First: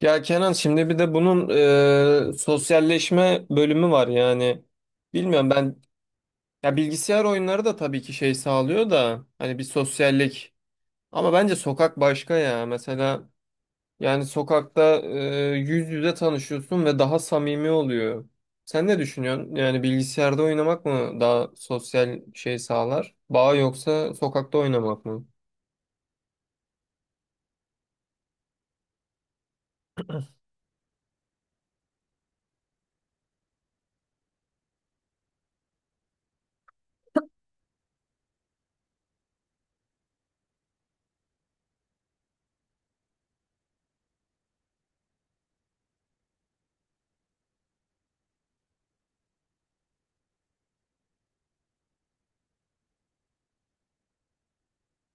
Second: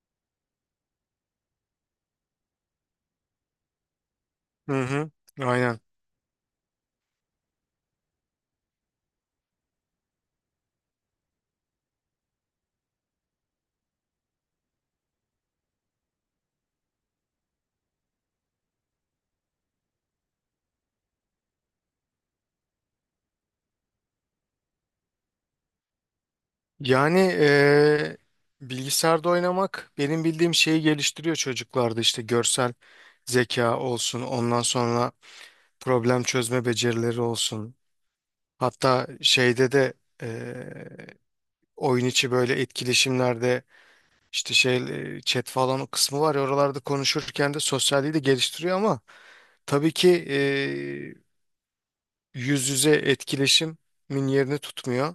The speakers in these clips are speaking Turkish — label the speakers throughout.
Speaker 1: Ya Kenan şimdi bir de bunun sosyalleşme bölümü var yani.
Speaker 2: Hı hı,
Speaker 1: Bilmiyorum ben
Speaker 2: aynen.
Speaker 1: ya bilgisayar oyunları da tabii ki şey sağlıyor da hani bir sosyallik ama bence sokak başka ya. Mesela yani sokakta yüz yüze tanışıyorsun ve daha samimi oluyor. Sen ne düşünüyorsun? Yani bilgisayarda oynamak mı daha sosyal şey sağlar? Bağ yoksa sokakta oynamak mı?
Speaker 2: Yani eee, Bilgisayarda oynamak benim bildiğim şeyi geliştiriyor çocuklarda, işte görsel zeka olsun, ondan sonra problem çözme becerileri olsun. Hatta şeyde de eee, oyun içi böyle etkileşimlerde işte şey chat falan o kısmı var ya, oralarda konuşurken de sosyalliği de geliştiriyor, ama tabii ki yüz yüze etkileşimin yerini tutmuyor.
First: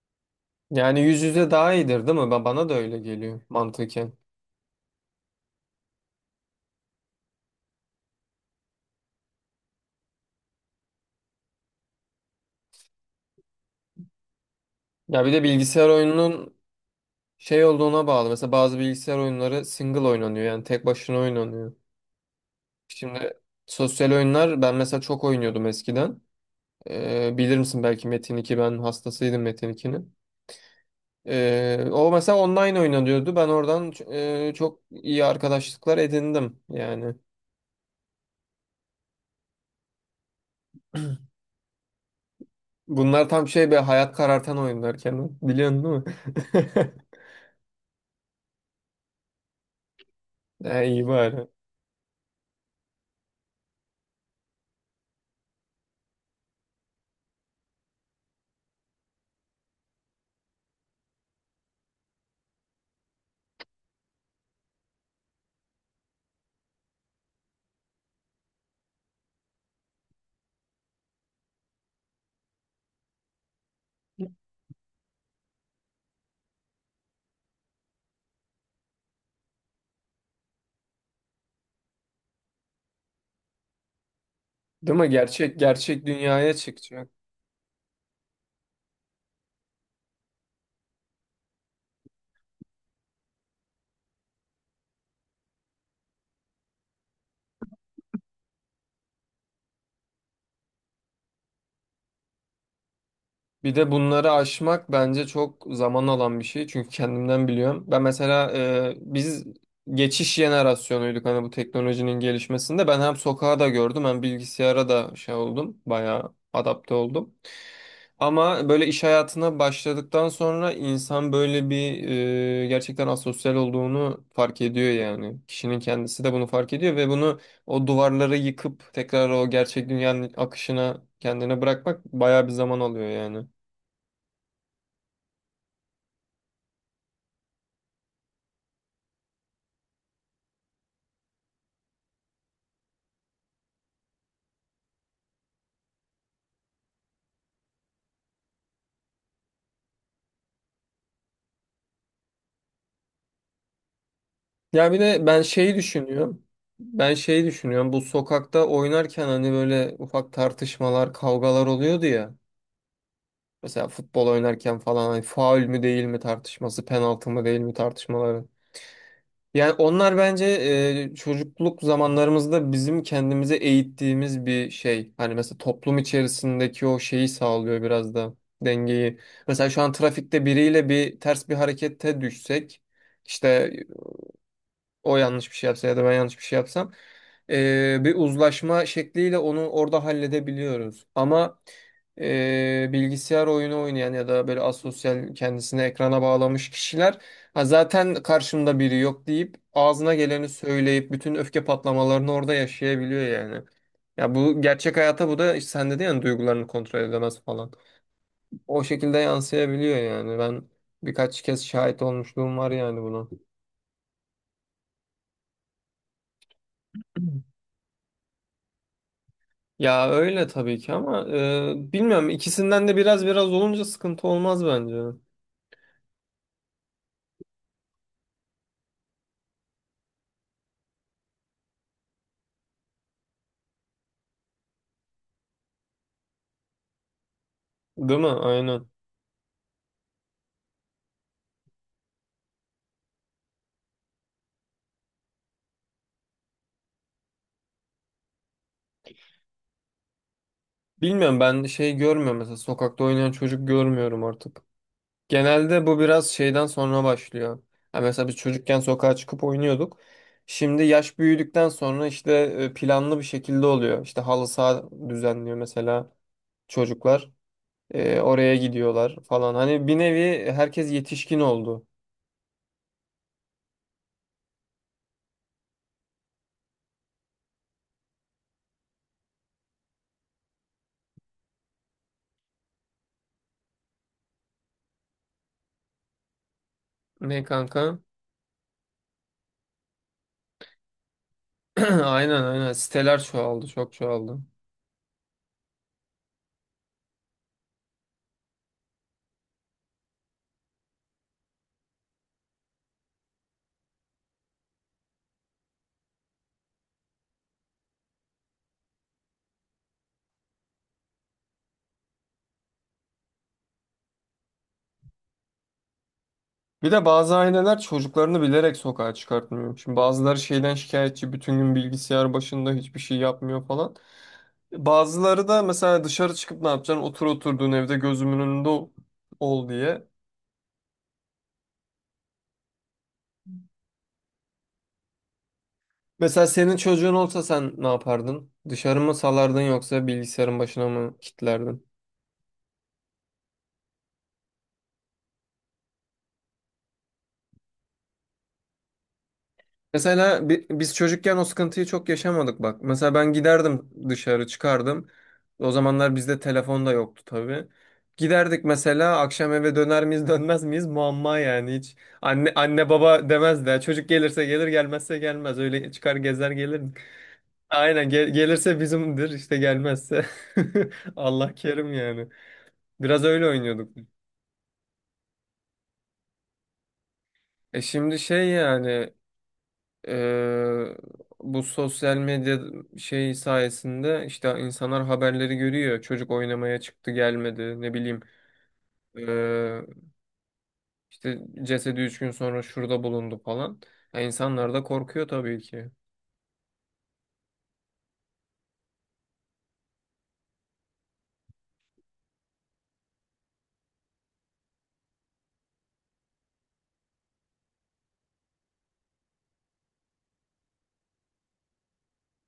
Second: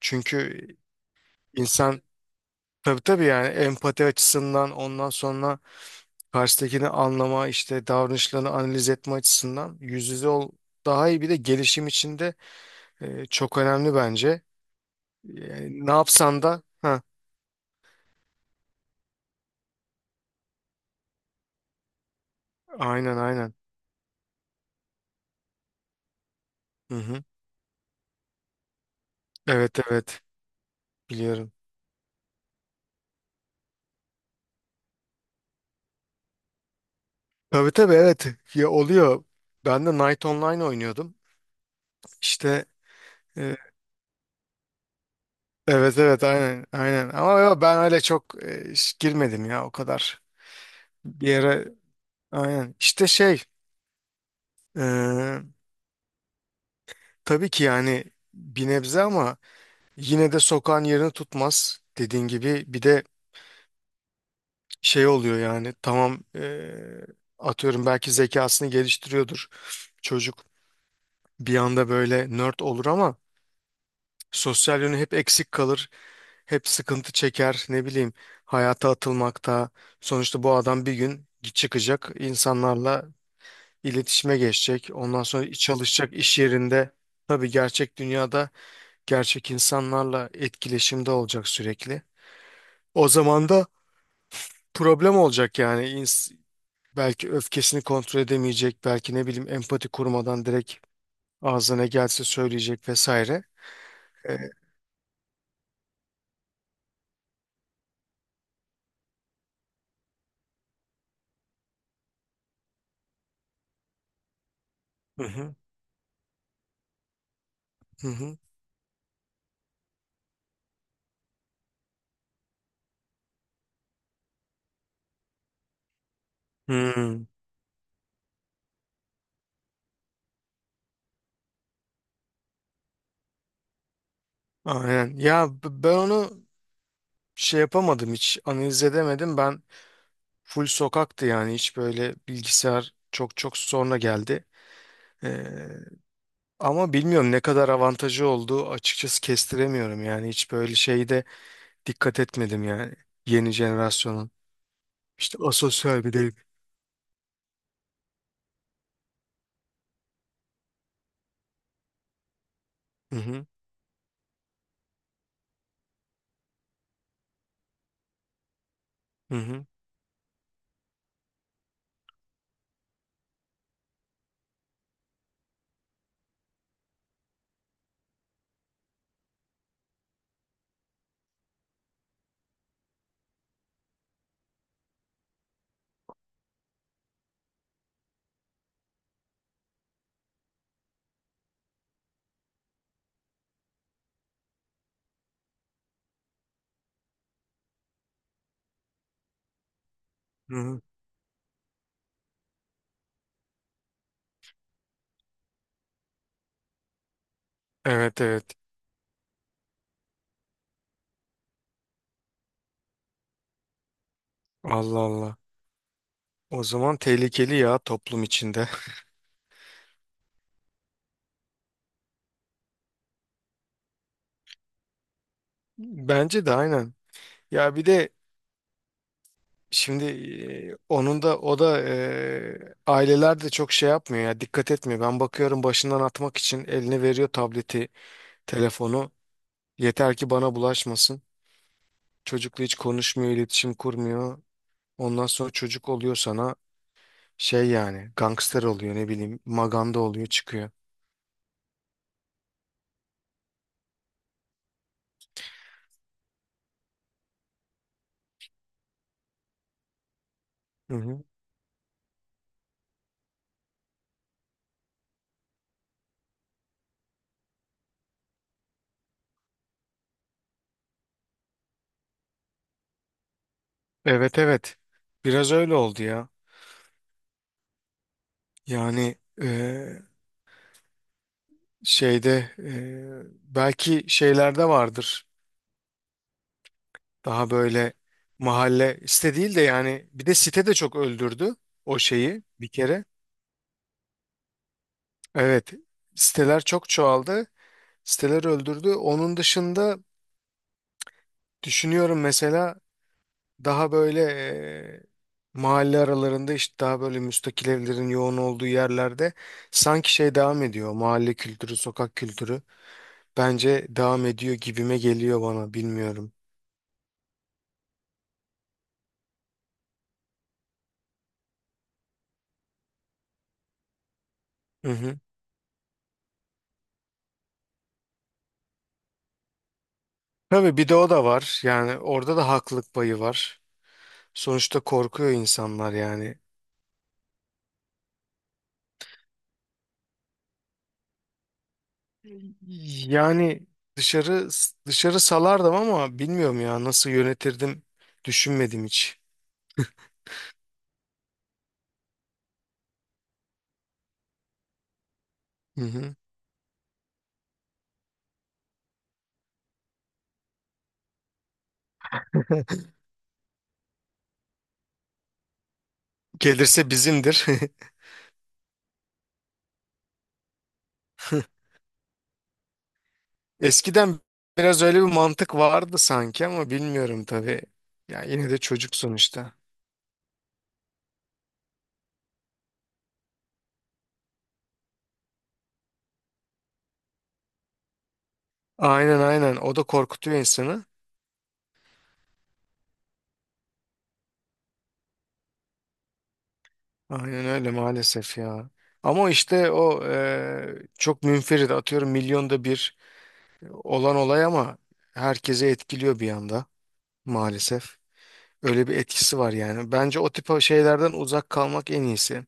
Speaker 2: Çünkü
Speaker 1: Yani yüz yüze daha
Speaker 2: insan.
Speaker 1: iyidir değil mi? Bana da öyle
Speaker 2: Tabii tabii,
Speaker 1: geliyor
Speaker 2: yani empati
Speaker 1: mantıken.
Speaker 2: açısından, ondan sonra karşıdakini anlama, işte davranışlarını analiz etme açısından yüz yüze ol daha iyi, bir de gelişim içinde çok önemli bence.
Speaker 1: Ya bir de
Speaker 2: Yani
Speaker 1: bilgisayar
Speaker 2: ne yapsan
Speaker 1: oyununun
Speaker 2: da ha,
Speaker 1: şey olduğuna bağlı. Mesela bazı bilgisayar oyunları single oynanıyor. Yani tek başına oynanıyor.
Speaker 2: aynen
Speaker 1: Şimdi
Speaker 2: aynen.
Speaker 1: sosyal oyunlar ben mesela çok oynuyordum eskiden.
Speaker 2: Hı hı.
Speaker 1: Bilir misin belki Metin 2 ben hastasıydım Metin
Speaker 2: Evet
Speaker 1: 2'nin.
Speaker 2: evet, biliyorum.
Speaker 1: O mesela online oynanıyordu. Ben oradan çok iyi arkadaşlıklar edindim yani.
Speaker 2: Tabii tabii, evet, ya oluyor. Ben de Night Online oynuyordum. İşte
Speaker 1: Bunlar tam
Speaker 2: e,
Speaker 1: şey bir hayat karartan oyunlar Kenan. Biliyorsun değil
Speaker 2: evet
Speaker 1: mi?
Speaker 2: evet, aynen aynen, ama ya ben öyle çok girmedim ya o kadar.
Speaker 1: Ha, iyi
Speaker 2: Bir
Speaker 1: bari.
Speaker 2: yere aynen, işte şey, e, tabii ki yani bir nebze, ama yine de sokağın yerini tutmaz. Dediğin gibi, bir de şey oluyor yani. Tamam, atıyorum belki zekasını geliştiriyordur çocuk, bir anda böyle nerd olur, ama sosyal yönü hep eksik kalır. Hep sıkıntı çeker, ne bileyim, hayata atılmakta. Sonuçta bu adam bir gün çıkacak, insanlarla iletişime geçecek.
Speaker 1: Değil mi?
Speaker 2: Ondan sonra
Speaker 1: Gerçek gerçek
Speaker 2: çalışacak iş
Speaker 1: dünyaya
Speaker 2: yerinde,
Speaker 1: çıkacak.
Speaker 2: tabii, gerçek dünyada gerçek insanlarla etkileşimde olacak sürekli. O zaman da problem olacak yani. Belki öfkesini kontrol edemeyecek, belki ne bileyim empati kurmadan direkt ağzına ne gelse söyleyecek vesaire.
Speaker 1: Bir de bunları
Speaker 2: E,
Speaker 1: aşmak bence çok zaman alan bir şey. Çünkü kendimden biliyorum. Ben mesela biz geçiş jenerasyonuyduk hani bu teknolojinin gelişmesinde. Ben hem sokağa da gördüm hem bilgisayara da
Speaker 2: Hı
Speaker 1: şey
Speaker 2: hı.
Speaker 1: oldum. Bayağı adapte oldum.
Speaker 2: Hı hı.
Speaker 1: Ama böyle iş hayatına başladıktan sonra insan böyle bir gerçekten asosyal olduğunu fark ediyor yani. Kişinin kendisi de bunu fark ediyor ve
Speaker 2: Hmm,
Speaker 1: bunu o duvarları yıkıp tekrar o gerçek dünyanın akışına kendini bırakmak bayağı bir zaman alıyor yani.
Speaker 2: aynen. Ya, ben onu şey yapamadım, hiç analiz edemedim. Ben full sokaktı yani, hiç böyle bilgisayar çok çok sonra geldi. E, Ama bilmiyorum ne kadar avantajı olduğu, açıkçası kestiremiyorum yani, hiç böyle şeyde dikkat etmedim yani. Yeni jenerasyonun.
Speaker 1: Ya bir de
Speaker 2: İşte asosyal bir değil.
Speaker 1: Ben şeyi düşünüyorum. Bu sokakta oynarken hani böyle ufak tartışmalar, kavgalar oluyordu ya.
Speaker 2: Hı hı.
Speaker 1: Mesela futbol oynarken falan hani faul mü değil mi tartışması, penaltı mı değil mi tartışmaları.
Speaker 2: Hı hı.
Speaker 1: Yani onlar bence çocukluk zamanlarımızda bizim kendimize eğittiğimiz bir şey. Hani mesela toplum içerisindeki o şeyi sağlıyor biraz da dengeyi. Mesela şu an trafikte biriyle bir ters bir harekete düşsek işte o yanlış bir şey yapsa ya da ben yanlış bir şey yapsam bir uzlaşma şekliyle onu orada halledebiliyoruz. Ama bilgisayar oyunu oynayan ya da böyle asosyal kendisini ekrana bağlamış kişiler ha, zaten karşımda biri yok deyip ağzına geleni
Speaker 2: Hı hı.
Speaker 1: söyleyip bütün öfke patlamalarını orada yaşayabiliyor yani. Ya bu gerçek hayata bu da işte sen dedin ya hani duygularını kontrol edemez falan.
Speaker 2: Evet evet.
Speaker 1: O şekilde yansıyabiliyor yani. Ben birkaç kez şahit olmuşluğum var yani buna.
Speaker 2: Allah Allah. O zaman tehlikeli ya toplum içinde.
Speaker 1: Ya öyle tabii ki ama bilmiyorum ikisinden de biraz biraz olunca sıkıntı olmaz bence.
Speaker 2: Bence de aynen. Ya bir de şimdi onun da, o da, aileler de çok şey yapmıyor ya, dikkat etmiyor. Ben bakıyorum, başından atmak için eline veriyor tableti,
Speaker 1: Değil mi? Aynen.
Speaker 2: telefonu. Yeter ki bana bulaşmasın. Çocukla hiç konuşmuyor, iletişim kurmuyor. Ondan sonra çocuk oluyor sana. Şey yani, gangster oluyor, ne bileyim maganda oluyor çıkıyor.
Speaker 1: Bilmiyorum ben şey görmüyorum mesela sokakta oynayan çocuk görmüyorum artık. Genelde bu biraz şeyden sonra başlıyor. Ha, mesela biz çocukken sokağa çıkıp oynuyorduk. Şimdi
Speaker 2: Hı
Speaker 1: yaş
Speaker 2: hı.
Speaker 1: büyüdükten sonra işte planlı bir şekilde oluyor. İşte halı saha düzenliyor mesela çocuklar. Oraya gidiyorlar falan. Hani bir nevi herkes yetişkin oldu.
Speaker 2: Evet evet, biraz öyle oldu ya. Yani eee, şeyde belki şeylerde vardır
Speaker 1: Ne
Speaker 2: daha böyle.
Speaker 1: kanka?
Speaker 2: Mahalle site değil de, yani bir de site de çok öldürdü o
Speaker 1: Aynen,
Speaker 2: şeyi bir
Speaker 1: aynen.
Speaker 2: kere.
Speaker 1: Siteler çoğaldı, çok çoğaldı.
Speaker 2: Evet, siteler çok çoğaldı, siteler öldürdü. Onun dışında düşünüyorum mesela, daha böyle mahalle aralarında, işte daha böyle müstakil evlerin yoğun olduğu yerlerde sanki şey devam ediyor. Mahalle kültürü, sokak kültürü bence devam ediyor gibime geliyor bana, bilmiyorum.
Speaker 1: Bir de bazı aileler çocuklarını bilerek sokağa çıkartmıyor. Şimdi bazıları şeyden şikayetçi, bütün gün bilgisayar başında hiçbir şey yapmıyor falan.
Speaker 2: Hı hı.
Speaker 1: Bazıları da mesela dışarı çıkıp ne yapacaksın? Otur oturduğun evde gözümün önünde ol diye.
Speaker 2: Tabii, bir de o da var. Yani orada da haklılık payı var. Sonuçta korkuyor insanlar yani.
Speaker 1: Mesela senin çocuğun olsa sen ne yapardın? Dışarı mı salardın yoksa bilgisayarın başına mı kilitlerdin?
Speaker 2: Yani dışarı dışarı salardım, ama bilmiyorum ya, nasıl yönetirdim düşünmedim hiç.
Speaker 1: Mesela biz çocukken o sıkıntıyı çok yaşamadık bak. Mesela ben giderdim dışarı çıkardım. O
Speaker 2: Hı hı.
Speaker 1: zamanlar bizde telefon da yoktu tabii. Giderdik mesela akşam eve döner miyiz dönmez miyiz muamma yani hiç. Anne anne baba demez de çocuk gelirse gelir gelmezse gelmez öyle çıkar gezer
Speaker 2: Gelirse
Speaker 1: gelirdik.
Speaker 2: bizimdir.
Speaker 1: Aynen gelirse bizimdir işte gelmezse Allah kerim yani. Biraz öyle oynuyorduk.
Speaker 2: Eskiden biraz öyle bir mantık vardı sanki, ama bilmiyorum tabii.
Speaker 1: E şimdi
Speaker 2: Ya
Speaker 1: şey
Speaker 2: yine de çocuk
Speaker 1: yani
Speaker 2: sonuçta.
Speaker 1: Eee, bu sosyal medya şey sayesinde işte insanlar haberleri görüyor. Çocuk oynamaya çıktı gelmedi ne bileyim.
Speaker 2: Aynen aynen, o
Speaker 1: Eee,
Speaker 2: da korkutuyor insanı.
Speaker 1: işte cesedi üç gün sonra şurada bulundu falan. Ya insanlar da korkuyor tabii ki.
Speaker 2: Aynen öyle maalesef ya. Ama işte o çok münferit, atıyorum milyonda bir olan olay, ama herkese etkiliyor bir anda maalesef. Öyle bir etkisi var yani. Bence o tip şeylerden uzak kalmak en iyisi.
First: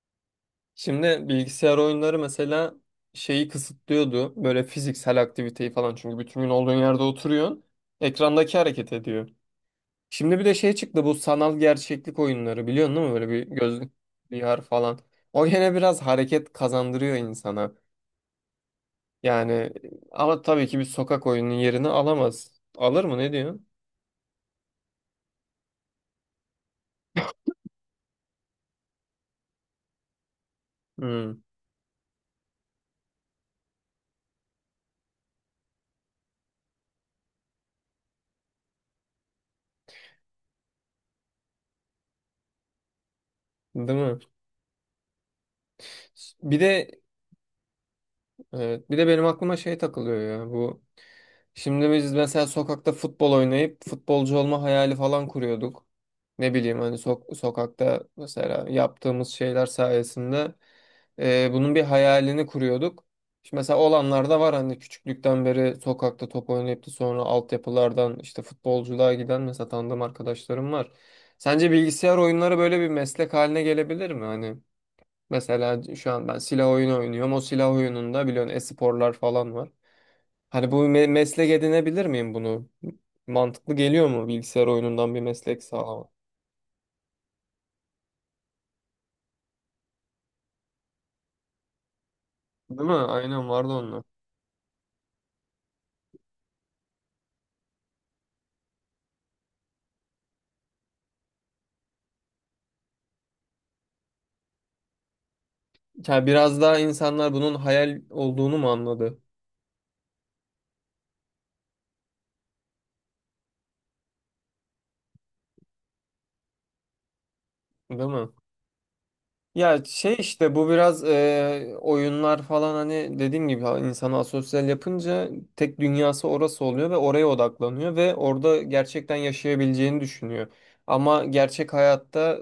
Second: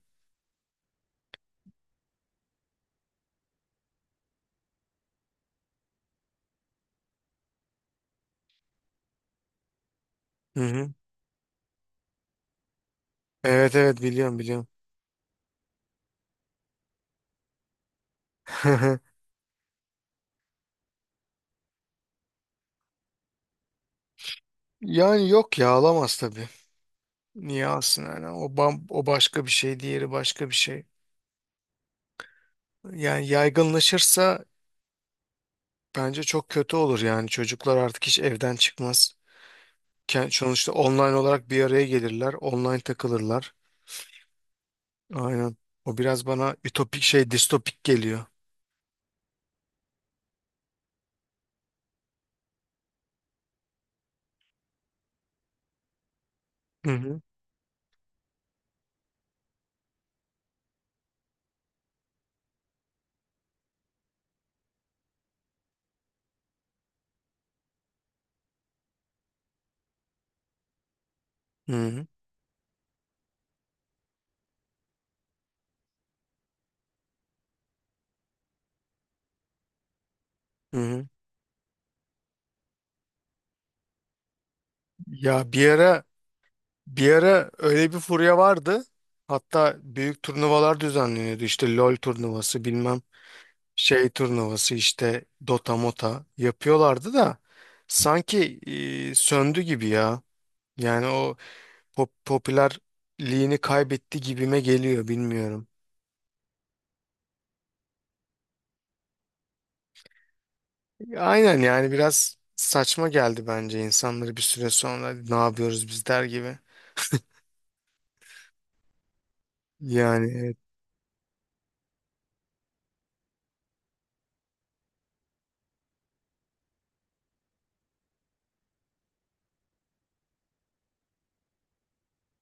Speaker 1: Şimdi bilgisayar oyunları mesela şeyi kısıtlıyordu. Böyle fiziksel aktiviteyi falan. Çünkü bütün gün olduğun yerde oturuyorsun. Ekrandaki hareket ediyor. Şimdi bir de
Speaker 2: Hı
Speaker 1: şey
Speaker 2: hı.
Speaker 1: çıktı bu sanal gerçeklik oyunları biliyorsun değil mi? Böyle bir
Speaker 2: Evet
Speaker 1: gözlük,
Speaker 2: evet, biliyorum
Speaker 1: VR
Speaker 2: biliyorum.
Speaker 1: falan. O gene biraz hareket kazandırıyor insana. Yani ama tabii ki bir sokak oyunun yerini alamaz. Alır mı ne diyorsun?
Speaker 2: Yani yok ya, alamaz tabii. Niye alsın yani? O bam, o başka bir şey, diğeri başka bir şey.
Speaker 1: Hmm,
Speaker 2: Yani yaygınlaşırsa bence çok kötü olur yani. Çocuklar artık hiç evden çıkmaz. Sonuçta online olarak bir araya gelirler, online takılırlar.
Speaker 1: değil mi?
Speaker 2: Aynen. O biraz bana
Speaker 1: Bir de
Speaker 2: ütopik şey, distopik geliyor.
Speaker 1: Evet. Bir de benim aklıma şey takılıyor ya bu. Şimdi biz mesela sokakta futbol oynayıp futbolcu olma hayali falan kuruyorduk. Ne bileyim
Speaker 2: Hı
Speaker 1: hani
Speaker 2: hı.
Speaker 1: sokakta mesela yaptığımız şeyler sayesinde bunun bir hayalini kuruyorduk. Şimdi mesela olanlar da var hani küçüklükten beri sokakta top oynayıp da sonra altyapılardan işte futbolculuğa giden mesela tanıdığım arkadaşlarım var. Sence
Speaker 2: Hı hı.
Speaker 1: bilgisayar oyunları böyle bir meslek haline gelebilir mi? Hani mesela şu an ben silah oyunu oynuyorum. O silah oyununda biliyorsun e-sporlar falan var. Hani
Speaker 2: Hı
Speaker 1: bu
Speaker 2: hı.
Speaker 1: meslek edinebilir miyim bunu? Mantıklı geliyor mu bilgisayar oyunundan bir
Speaker 2: Ya
Speaker 1: meslek
Speaker 2: bir ara
Speaker 1: sağlamak?
Speaker 2: bir ara öyle bir furya vardı. Hatta büyük turnuvalar düzenleniyordu. İşte LoL turnuvası,
Speaker 1: Değil mi?
Speaker 2: bilmem
Speaker 1: Aynen vardı onlar.
Speaker 2: şey turnuvası, işte Dota Mota yapıyorlardı da sanki söndü gibi ya. Yani o popülerliğini kaybetti gibime geliyor, bilmiyorum.
Speaker 1: Ya biraz daha insanlar bunun hayal olduğunu mu anladı?
Speaker 2: Aynen, yani biraz saçma geldi bence insanları bir süre sonra ne yapıyoruz biz der gibi.
Speaker 1: Değil mi? Ya şey
Speaker 2: Yani
Speaker 1: işte
Speaker 2: evet.
Speaker 1: bu biraz oyunlar falan hani dediğim gibi insanı asosyal yapınca tek dünyası orası oluyor ve oraya odaklanıyor ve orada gerçekten yaşayabileceğini düşünüyor. Ama gerçek hayatta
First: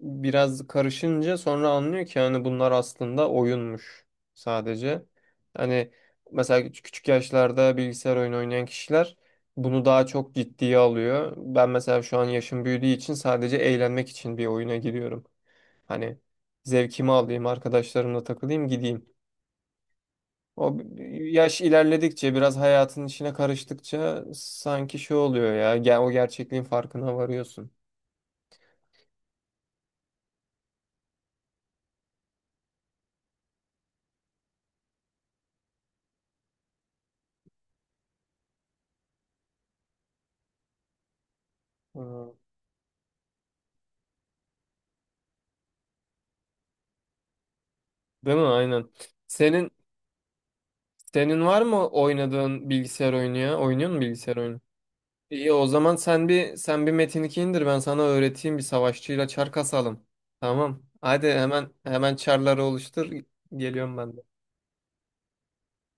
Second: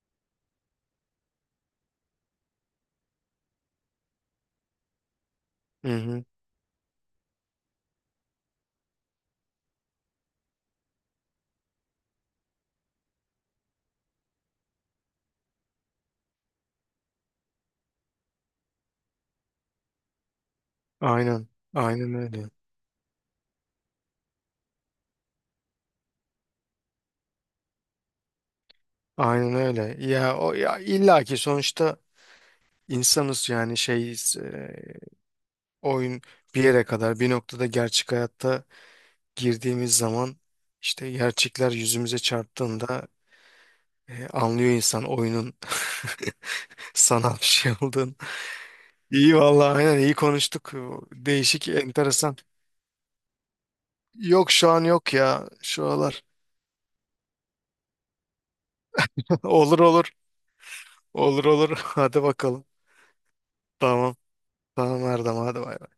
Speaker 1: biraz karışınca sonra anlıyor ki hani bunlar aslında oyunmuş sadece.
Speaker 2: Hı
Speaker 1: Hani
Speaker 2: hı.
Speaker 1: mesela küçük yaşlarda bilgisayar oyunu oynayan kişiler bunu daha çok ciddiye alıyor. Ben mesela şu an yaşım büyüdüğü için sadece eğlenmek için bir oyuna giriyorum. Hani zevkimi alayım, arkadaşlarımla takılayım, gideyim. O
Speaker 2: Aynen.
Speaker 1: yaş
Speaker 2: Aynen
Speaker 1: ilerledikçe,
Speaker 2: öyle.
Speaker 1: biraz hayatın içine karıştıkça sanki şey oluyor ya. Gel o gerçekliğin farkına varıyorsun.
Speaker 2: Aynen öyle. Ya o, ya illaki sonuçta insanız yani, oyun bir yere kadar, bir noktada gerçek hayatta girdiğimiz zaman, işte gerçekler yüzümüze
Speaker 1: Aa,
Speaker 2: çarptığında, anlıyor insan oyunun sanal bir şey olduğunu.
Speaker 1: değil mi? Aynen.
Speaker 2: İyi
Speaker 1: Senin
Speaker 2: vallahi, aynen, iyi konuştuk.
Speaker 1: Senin var
Speaker 2: Değişik,
Speaker 1: mı
Speaker 2: enteresan.
Speaker 1: oynadığın bilgisayar oyunu ya? Oynuyor musun bilgisayar
Speaker 2: Yok,
Speaker 1: oyunu?
Speaker 2: şu an yok ya
Speaker 1: İyi o
Speaker 2: şu
Speaker 1: zaman
Speaker 2: aralar.
Speaker 1: sen bir Metin 2 indir ben sana öğreteyim bir savaşçıyla çar
Speaker 2: Olur
Speaker 1: kasalım.
Speaker 2: olur.
Speaker 1: Tamam. Hadi
Speaker 2: Olur olur.
Speaker 1: hemen
Speaker 2: Hadi
Speaker 1: çarları
Speaker 2: bakalım.
Speaker 1: oluştur. Geliyorum
Speaker 2: Tamam.
Speaker 1: ben. De.
Speaker 2: Tamam Erdem, hadi bay bay.